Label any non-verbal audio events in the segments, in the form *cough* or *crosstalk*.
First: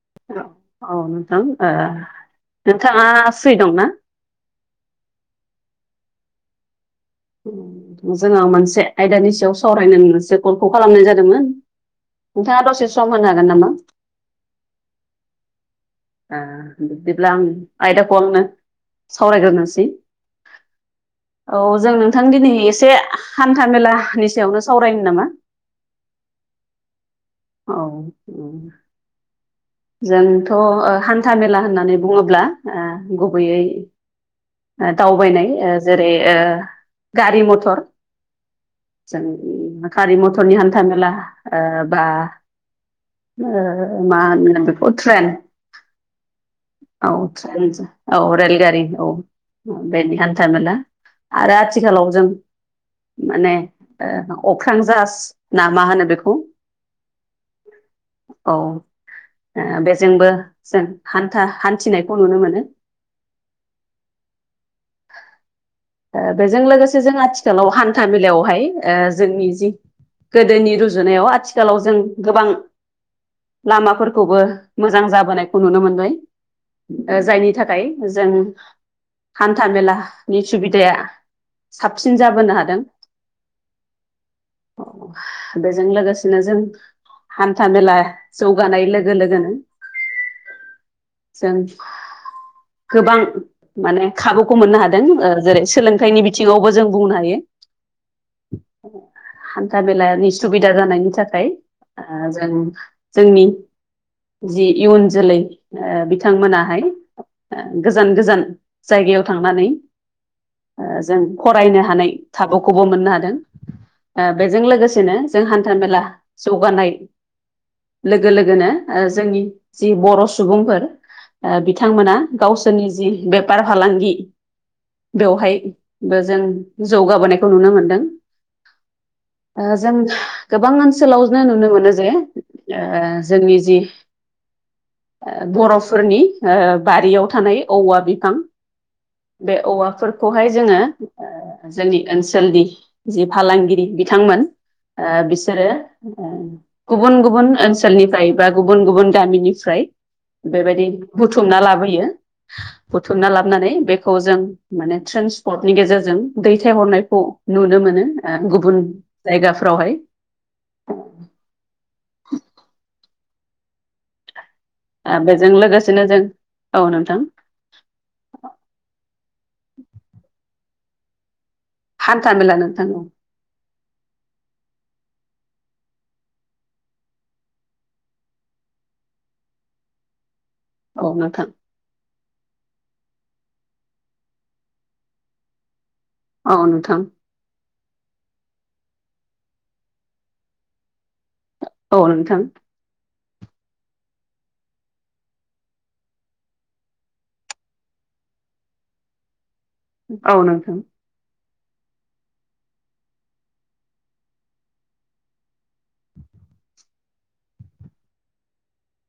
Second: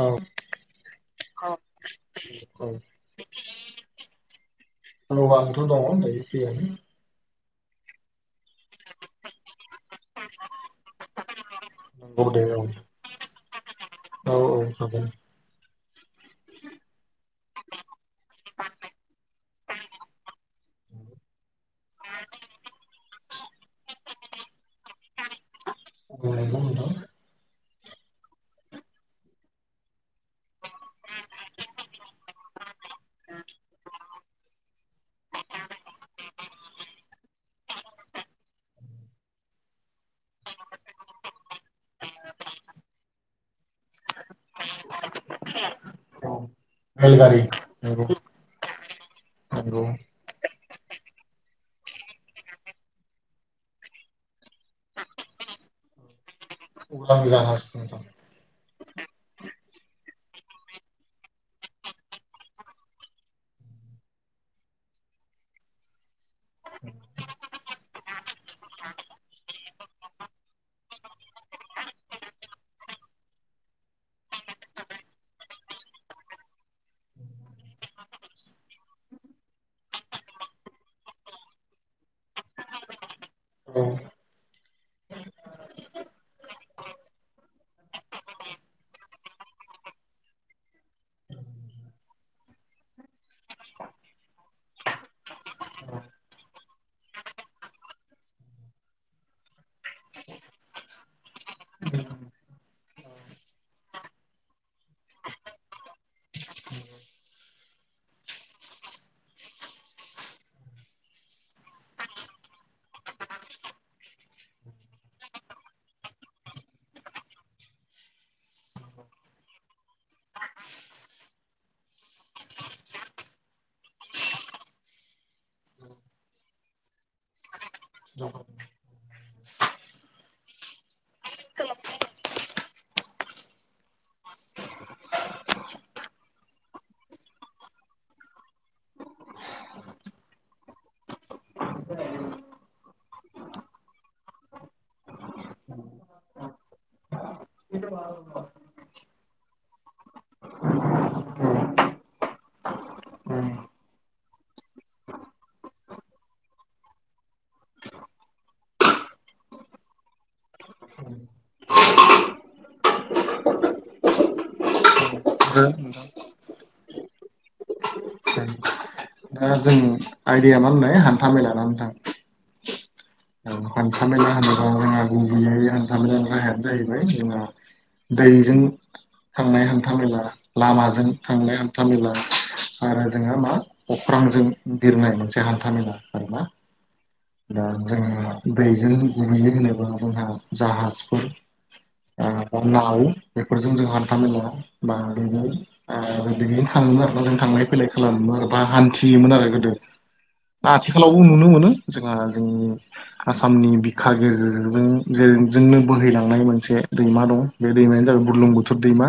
औ औ नोंथां ओ नोंथाङा फ्रि दंना औ आंथ दङ दायो फ्रियानो जोंङो मोनसे आयदानि सायाव सावरायनो मोनसो खलखौ खालामनाय जादोंमोन नंगौ दे औ नोंथाङा दसे सम होनो हागोन नामा? औ हागोन ओ बिदिब्ला आंनि आयदाखौ आंनो सावरायग्रोनोसै औ जों नोंथां दिनै एसे हान्था मेलानि सायावनो सावरायनो नामा *unintelligible* औ जोंथ हान्था मेला होननानै बुङोब्ला गुबैयै दावबायनाय ओ जेरै ओ गारि मथर जों गारि मथरनि हान्था मेला ओ बा ओ मा होनो बेखौ ट्रेन औ औ रेलगारि ट्रेन नंगौ औ रेलगारि औ नंगौ बेनि हान्था मेला आरो आथिखालाव जों माने ओ अख्रां जाहाज नामा होनो बेखौ *unintelligible* *unintelligible* ओ बेजोंबो जों हान्था हान्थिनायखौ नुनो मोनो ओ बेजों लोगोसे जों आथिखालाव हान्था मेलायावहाय ओ जोंनि जि गोदोनि रुजुनायाव आथिखालाव जों गोबां लामाफोरखौबो मोजां जाबोनायखौ नुनो मोनबाय जायनि थाखाय जों हान्था मेलानि सुबिदाया साबसिन जाबोनो हादों बेजों लोगोसेनो जों हान्था मेला जौगानाय लोगो लोगोनो जों गोबां माने खाबुखौ मोननो हादों ओ जेरै सोलोंथाइनि बिथिङावबो जों बुंनो हायो हान्था मेलानि सुबिदा जानायनि थाखाय ओ जों जोंनि जि इयुन जोलै ओ बिथांमोनाहाय ओ गोजान गोजान जायगायाव थांनानै ओ जों फरायनो हानाय खाबुखौबो मोननो हादों ओ बेजों लोगोसेनो जों हान्था मेला जौगानाय लोगो लोगोनो ओ जोंनि जि बर' सुबुंफोर ओ बिथांमोना गावसोरनि जि बेपार फालांगि बेवहायबो जों जौगाबोनायखौ नुनो मोनदों। ओ जों गोबां ओनसोलावनो नुनो मोनो जे ओ जोंनि जि ओ बर'फोरनि बारियाव थानाय औवा बिफां। बे औवाफोरखौहाय जोङो जोंनि ओनसोलनि जि फालांगिरि बिथांमोन ओ बिसोरो गुबुन गुबुन ओनसोलनिफ्राय बा गुबुन गुबुन गामिनिफ्राय बेबायदि बुथुमना लाबोयो बुथुमना लाबोनानै बेखौ जों माने ट्रेन्सपर्टनि गेजेरजों दैथायहरनायखौ नुनो मोनो ओ जायगाफ्रावहाय बेजों औ लोगोसेनो जों औ नोंथां दा जोंनि आयदाया मा होननाय हान्था मेला ना नोंथां हान्था मेला नोंथां औ। हान्थामेला होनोबा जोंहा गुबैयै हान्थामेलानि राहायानो जाहैबाय जोंहा दैजों थांनाय हान्था मेला लामाजों औ नोंथां थांनाय हान था मेला आरो जोंहा मा अख्रांजों बिरनाय मोनसे हान्थामेला आरो अ नोंथां। दा जोङो दैजों *unintelligible* होनोबा जोंहा जाहाजफोर औ नोंथां बा नाव बेफोरजों जों हान्था मेलाया बा बेनि आ बिजोंनो थाङोमोन आरोना जों थांलाय फैलाय खालामोमोन आरो बा हान्थियोमोन आरो गोदो। औ नोंथां। *unintelligible* नुनो मोनो जोंहा जोंनि आसामनि बिखा गेजेरजों गेजेरजोंनो बोहैलांनाय मोनसे दैमा दं। बे दैमायानो जाबाय बुरलुंबुथुर दैमा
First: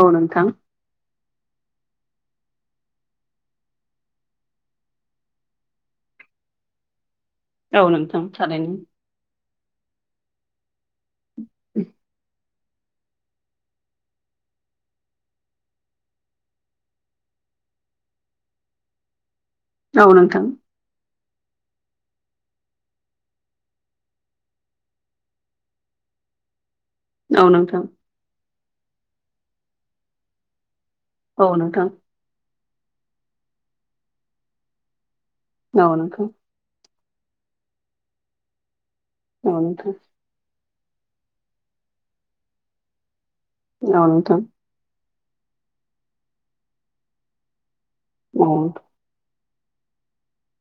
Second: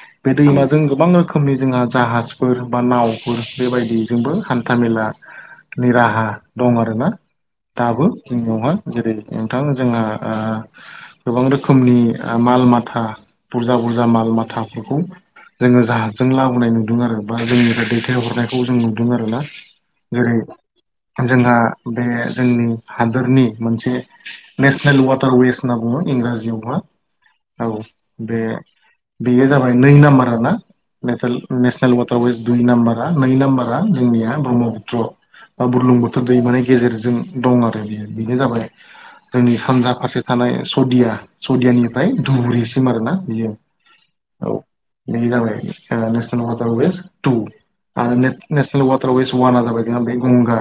औ बे नोंथां दैमा जों गोबां रोखोमनि जोंहा जाहाजफोर बा नावफोर बेबायदिजोंबो हान्थामेला नि राहा दं आरो ना। औ नोंथां। दङ थारैनो जेरै नोंथां जोंहा आ गोबां रोखोमनि माल माथा बुरजा बुरजा माल माथाफोरखौ जोङो जाहाजजों लाबोनाय नुदों आरो बा जोंनिफ्राय दैथायहरनायखौ जों नुदों आरोना। औ जेरै नोंथां जोंहा बे जोंनि हादोरनि मोनसे नेसनेल वाटार वेस होनना बुङो इंराजियावहा। औ बे बेयो जाबाय नै नाम्बार ना औ *unintelligible* नोंथां नेसनेल वा टार वेस दुइ नाम्बारा नै नाम्बारा जोंनिया ब्रह्मपुत्र। बा औ बुरलुंबुथुर नोंथां दैमानि गेजेरजों दं आरो बेयो बेनो जाबाय औ जोंनि नोंथां सानजा फारसे थानाय सदिया सदियानिफ्राय धुबुरिसिम आरोना बियो। औ नोंथां। बेयो जाबाय ओ नेसनेल वाटार वेस तु आरो नेत औ नेसनेल वा *unintelligible* वानआ जाबाय जोंहा बे गंगा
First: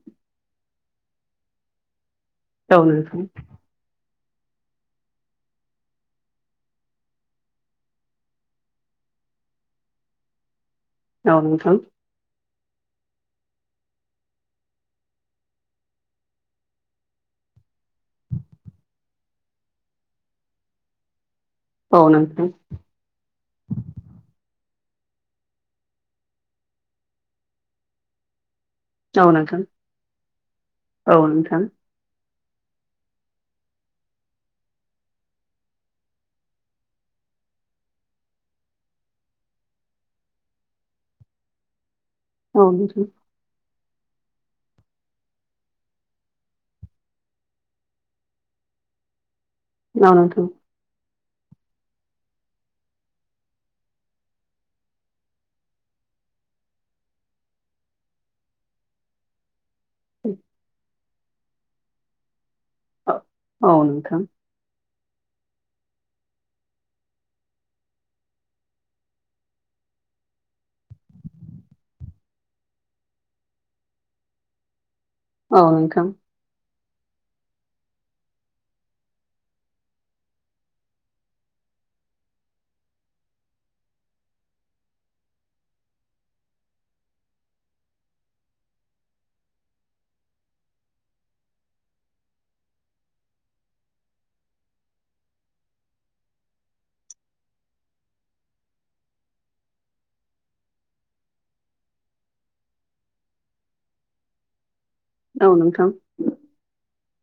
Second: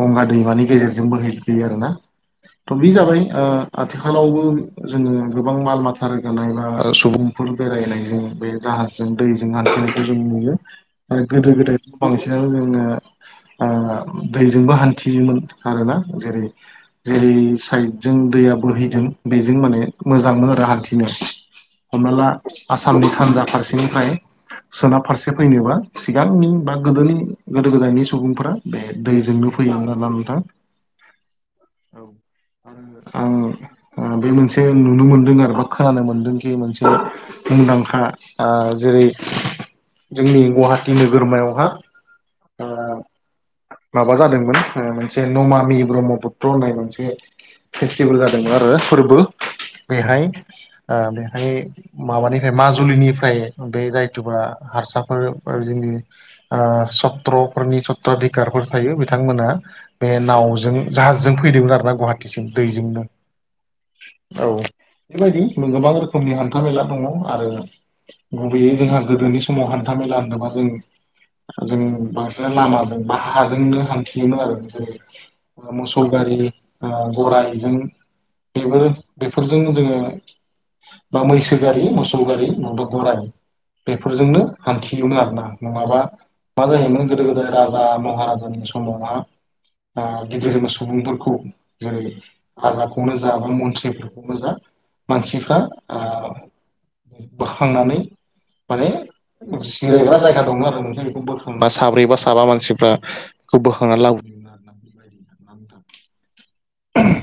गंगा दैमानि गेजेरजों बोहैफैयो आरोना। थ औ बि जाबाय नोंथां आ आथिखालावबो जोङो गोबां माल माथा रोगानाय बा सुबुंफोर बेरायनायजों बे जाहाज जों दैजों हान्थिनायखौ जों नुयो। आरो औ गोदो नोंथां गोदायथ' बांसिनानो जोङो आ दैजोंबो हान्थियोमोन। *unintelligible* जेरै जेरै साइद जों दैया बोहैदों बेजों माने मोजांमोन आरो हान्थिनो। *inaudible* हमना ला आसामनि सानजा फारसेनिफ्राय सोनाब फारसे फैनोबा सिगांनि बा गोदोनि गोदो गोदायनि सुबुंफोरा बे दैजोंनो फैयोमोन आरोना नोंथां। औ नोंथां। औ आरो आं बे मोनसे नुनो मोनदों आरो बा खोनानो मोनदोंखि मोनसे मुंदांखा जेरै जोंनि गुवाहाटि नोगोरमायावहा आ औ नोंथां माबा जादोंमोन ओ मोनसे नमामि ब्रह्मपुत्र होननाय मोनसे फेस्टिभेल जादोंमोन आरो फोरबो। औ बेहाय नोंथां ओ बेहाय माबानिफ्राय माजुलिनिफ्राय बे जायथुबा हारसाफोर जोंनि ओ सत्रफोरनि सत्रधिकारफोर थायो बिथांमोना बे नावजों जाहाजजों फैदोंमोन आरो ना गुवाहा टिसिम दैजोंनो औ नोंथां औ। बेबायदि गोबां रोखोमनि हान्था मेला दङ आरो गुबैयै जोंहा गोदोनि समाव हान्था मेला होनोबा जों जों बांसिना लामाजों बा हाजोंनो हान्थियोमोन आरो। *unintelligible* औ उनाव म नोंथां मसलबारि ओ गराइजों बेबो बेफोरजों जोङो, बा मैसो गारि, मोसौ गारि नङाबा गराय बेफोरजोंनो हान्थियोमोन आरो ना। नङाबा मा जाहैमोन गोदो-गोदाय राजा-महाराजानि समावहा, बा गिदिर सुबुंफोरखौ जेरै, हाग्राखौनो जा, बा मन्त्रिफोरखौनो जा, मानसिफ्रा बोखांनानै माने *unintelligible* जायगा दं आरो नोंसोर बेखौ बबा साब्रैबा साबा मानसिफ्रा खौ बोखांनानै लाबोदोंमोन आरो *unintelligible* औ नोंथां।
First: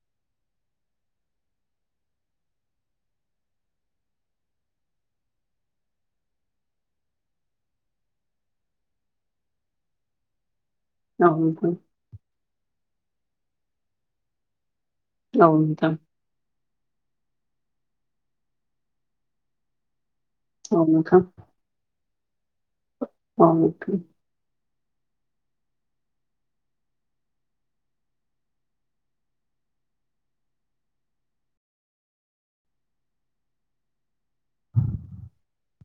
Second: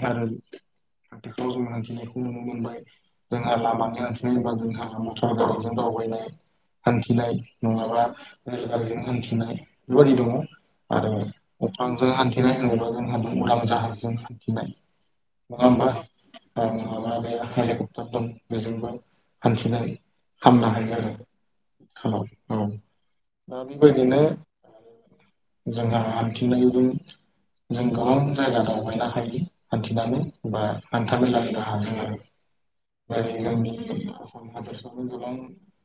आरो आथिखालाव *unintelligible* नुनो मोनबाय जोंहा लामानि अनसनाय होनबा जोंहाहा मटर गारिजों दावबायनाय हान्थिनाय नङाबा, रेल गारिजों हान्थिनाय बेबायाददि दङ। आरो औ नोंथां अफ्रांजों हान्थिनाय हों उरां जाहाजजों हान्थिनाय, औ नङा नोंथां होमबा? माब बे हेलिकप्टार दं बेजोंबो हान्थिनानै हामनो औ हायो नोंथां आरो औ, औ दा बेबायदिनो जोंहा हान्थिननायजों जों गोबां जायगा दावबायनो हायो। हान्थिनानै बा हान्थामेलानि राहाजो माद *unintelligible*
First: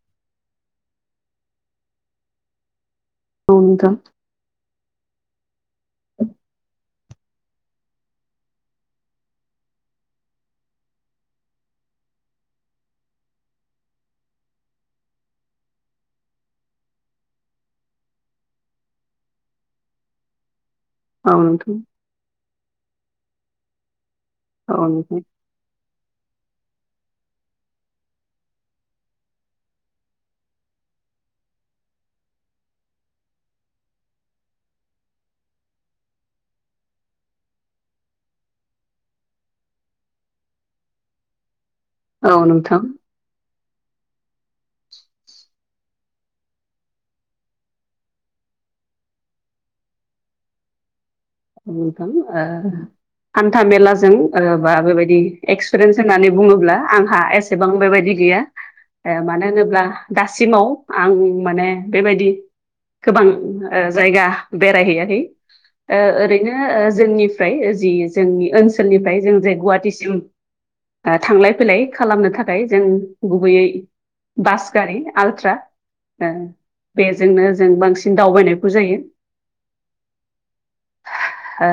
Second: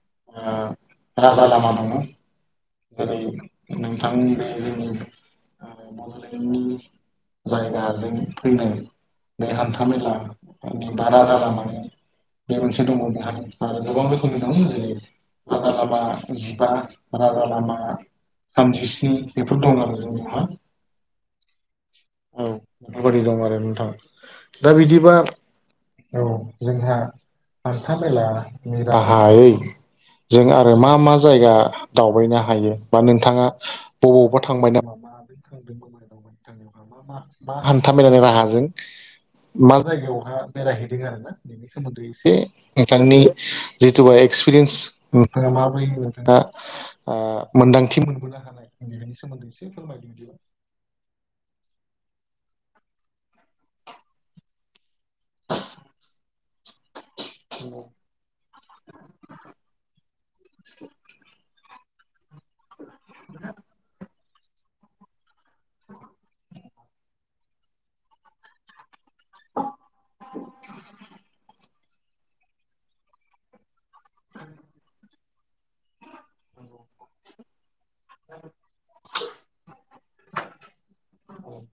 ओ राजा लामा दङ। जेरै - नोंथां बा जोंनि *unintelligible* फैनो, बे हान्थामेला, बा राजालानि बे मोनसे दङ। बे आरो गोबां रोखोमनि दङ जेरै- राजा लामा जिबा राजा लामा थामजिस्नि बेफोर दं आरो जोंनियावहा उव नोंथां औ बेबादि दं आरो नोंथाङा। दा औ बिदिबा औ जोंहा हान्था मेला नि राहायै, जों आरो मा मा जायगा दावबायनो हायो बा नोंथाङा बबावबा थांबाय नामा मा दैखां थांनाय मा मा मा हान्था मेलाायनि राहाजों मा जायगायावहा बेरायहैदों आरो ना? बेनि सोमोन्दै नोंथां एसे औ नोंथां नोंथांनि जितुबा एक्सपिरियेन्स नोंथाङा माबोरै नोंथाङा ओ मोन्दांथि मोनबोनो हानायनि बेनि सोमोन्दै एसे फोरमाय *unintelligible* औ नोंथां ओ आन्था मेलाजों ओ बा बेबायदि एक्सपिरियेन्स होननानै बुङोब्ला आंहा एस एसेबां नंगौ बेबायदि गैया ओ मानो होनोब्ला दासिमाव आं माने बेबायदि गोबां ओ जायगा बेरायहैयाखै, ओ ओरैनो जोंनिफ्राय जि जोंनि ओनसोलनिफ्राय जों जे गुवाहाटिसिम थांलाय - फैलाय, खालामनो थाखाय जों गुबैयै बास गारि, आलट्रा ओ बेजोंनो जों बांसिन दावबायनायखौ जायो। ओ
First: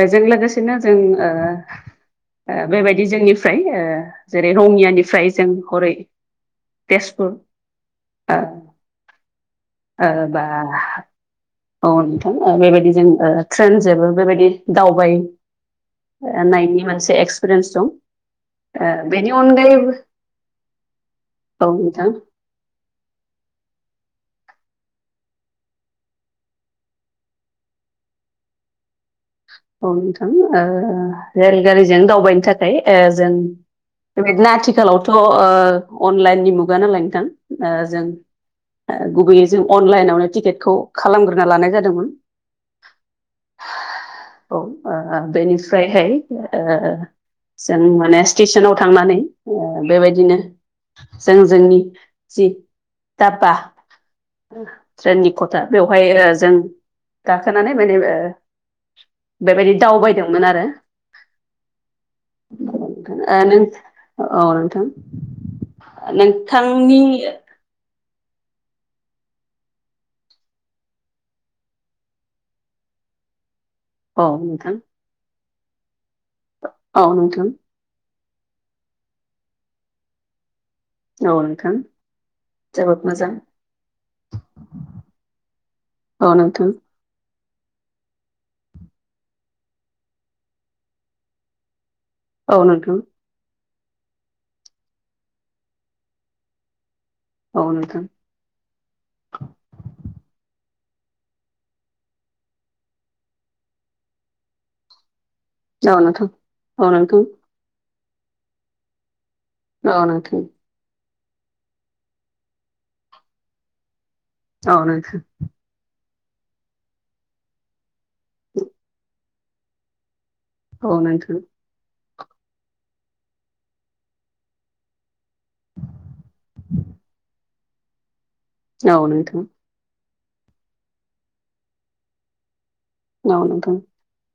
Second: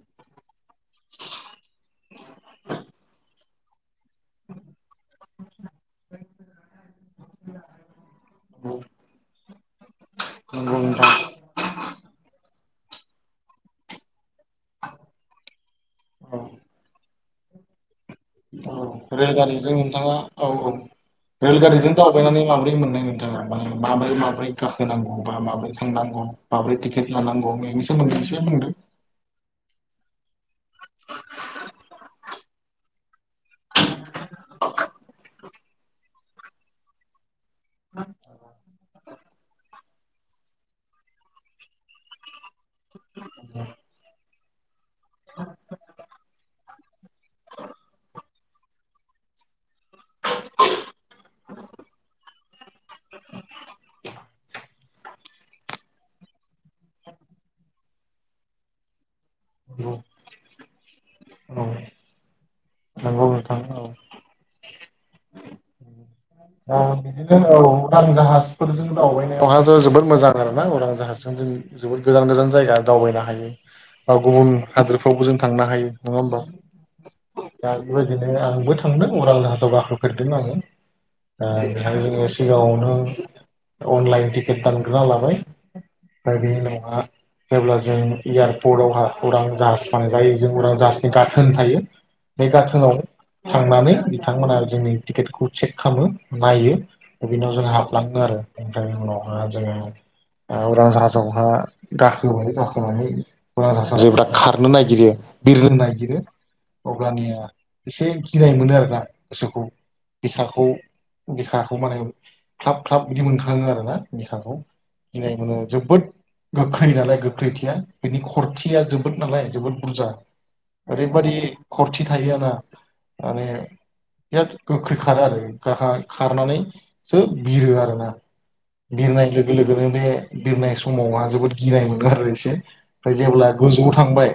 बेजों लोगोसेनो जों ओ - ओ बेबायदि जोंनि फ्राय ओ जेेरै- रङियानिफ्राय जों हरै तेजपुर, ओ ओ बा नोंथां औ नोंथां, बेबायदि जों ओ ट्रेन जोंबो बेबायदि दावबाय औ। नायनि मोनसे एक्सपिरियेन्स दं। औ बेनि रेलगारिजों अनगायैबो नोंथाङा औ औ औ रेलगारिजों नोंथां दावबायनानै माबोरै मोननाय मोनो? माबोरै माबोरै गाखोनांगौ बा माबोरै थांनांगौ माबोरै टिकेट लानांगौ बेनि सो *unintelligible* बुदों औ नोंथां ओ रेलगारिजों दावबायनो थाखाय ओ जों बेबायदिनो आथिखालावथ' ओ अनलाइननि मुगा नालाय नोंथां ओ जों ओ गुबैयै जों अनलाइनावनो टिकेटखौ खालामग्रोना लानाय जादोंमोन। *inaudible* औ ओ बेनिफ्रायहाय ओ जों माने स्टेसनाव थांनानै ओ बेबायदिनो जों जोंनि जि दाबा ट्रेननि कता बेवहाय ओ जों गाखोनानै *unintelligible* बेबायदि दावबायदोंमोन आरो औ नंगौ ओ नोंथां औ नोंथा औ नोंथां नों दा बिदिनो औ उरां जाहाजफोरजों दावबायनायावहाथ' जोबोद मोजां आरो ना उरां जाहाजों जों जोबोद गोजान गोजान जायगा दावबायनो हायो बा औ गुबुन नोंथां हादोरफ्रावबो जों थांनो हायो नङा होमबा औ नोंथां दा बेबायदिनो आंबो थांदों अरां जाहासाव गाखोफेरदों नालाय औ नोंथां बेहाय जोङो जोबोद मोजां सिगाङावनो अनलाइन टिकेट दानग्रोना लाबाय औ *unintelligible* बेनि नोंथां उनावहा जेब्ला जों एयारपर्टवहा उरां जास थांजायो जों उरां जाहासनि गाथोन थायो बे औ नोंथां गाथोनाव थांनानै बिथांमोना जोंनि टिकेटखौ चेक खालामो नायो। *unintelligible* औ जोंआ नोंथां हाबलाङो आरो बेनिफ्रायनो उनावहा जोङो ओ उरां जाहाजावहा गाखोबाय गाखोनानै *unintelligible* जेब्ला खारनो नागिरो बिरनो औ नागिरो नोंथां औ नोंथां अब्लानिया एसे गिनाय मोनो आरोना गोसोखौ औ बिखाखौ बिखाखौ माने ख्लाब ख्लाब बिदि मोनखाङो आरो ना बिखाखौ नोंथां गिनाय मोनो। जोबोद गोखै् नालाय गोख्रैथिया बिनि खरथिया जोबोद नालाय जोबोद बुरजा औ ओरैबादि नोंथां खरथि थायो *inaudible* माने बिराद गोख्रैखारो आरो गाहाय खारनानैसो बिरो आरोना। औ बिरनाय नोंथां लोगो लोगो नो बे बिरनाय समावहा जोबोद गिनाय मोनो आरो एसे। ओमफ्राय औ जेब्ला नोंथां गोजौआव थांबाय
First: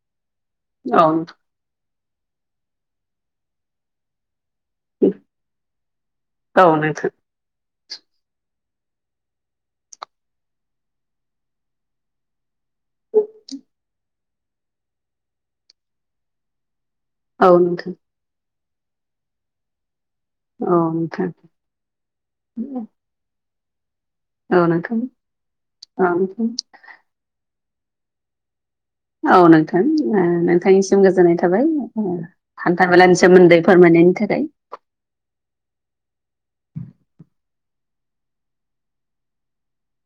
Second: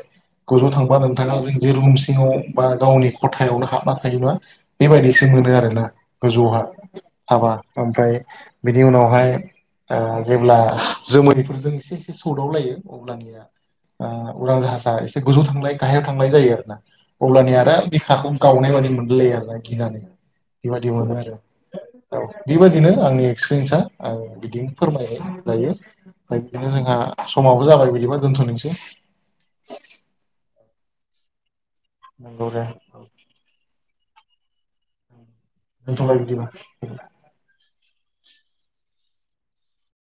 गोजौआव थांबा औ नोंथां औ नोंथाङा जोंदि रुम सिङाव बा गावनि खथायावनो हाबना थायो बा बेबायदिसो मोनो आरोना गोजौहा। नोंथां हाबा ओमफ्राय बिनि उनावहाय ओ जेब्ला जोमोरैफोरजों एसे एसे सौदाव लायो अब्लानिया ओ उरां जाहाजा एसे गोजौ थांलाय गाहायाव थांलाय जायो आरोना। औ अब्लानि आरो नोंथां औ नोंथां औ नोंथां बे हाखौ गावनाय बादि मोनललाय आरोना गिनानै। अ नोंथां। ओ औ बेबायदिनो आंनि एक्सपिरियेन्सा आं बिदिन फोरमाय लायो औ नोंथां औ नोंथां बेबायदिनो जोंहा समाबो जाबाय बिदिबा दोनथ'नोसै औ नोंथां ओ नोंथांनिसिम गोजोननाय थाबाय उम नंगौ दे हान्था मेलानि सोमोन्दै फोरमायनायनि थाखाय दोनथ'बाय बिदिबा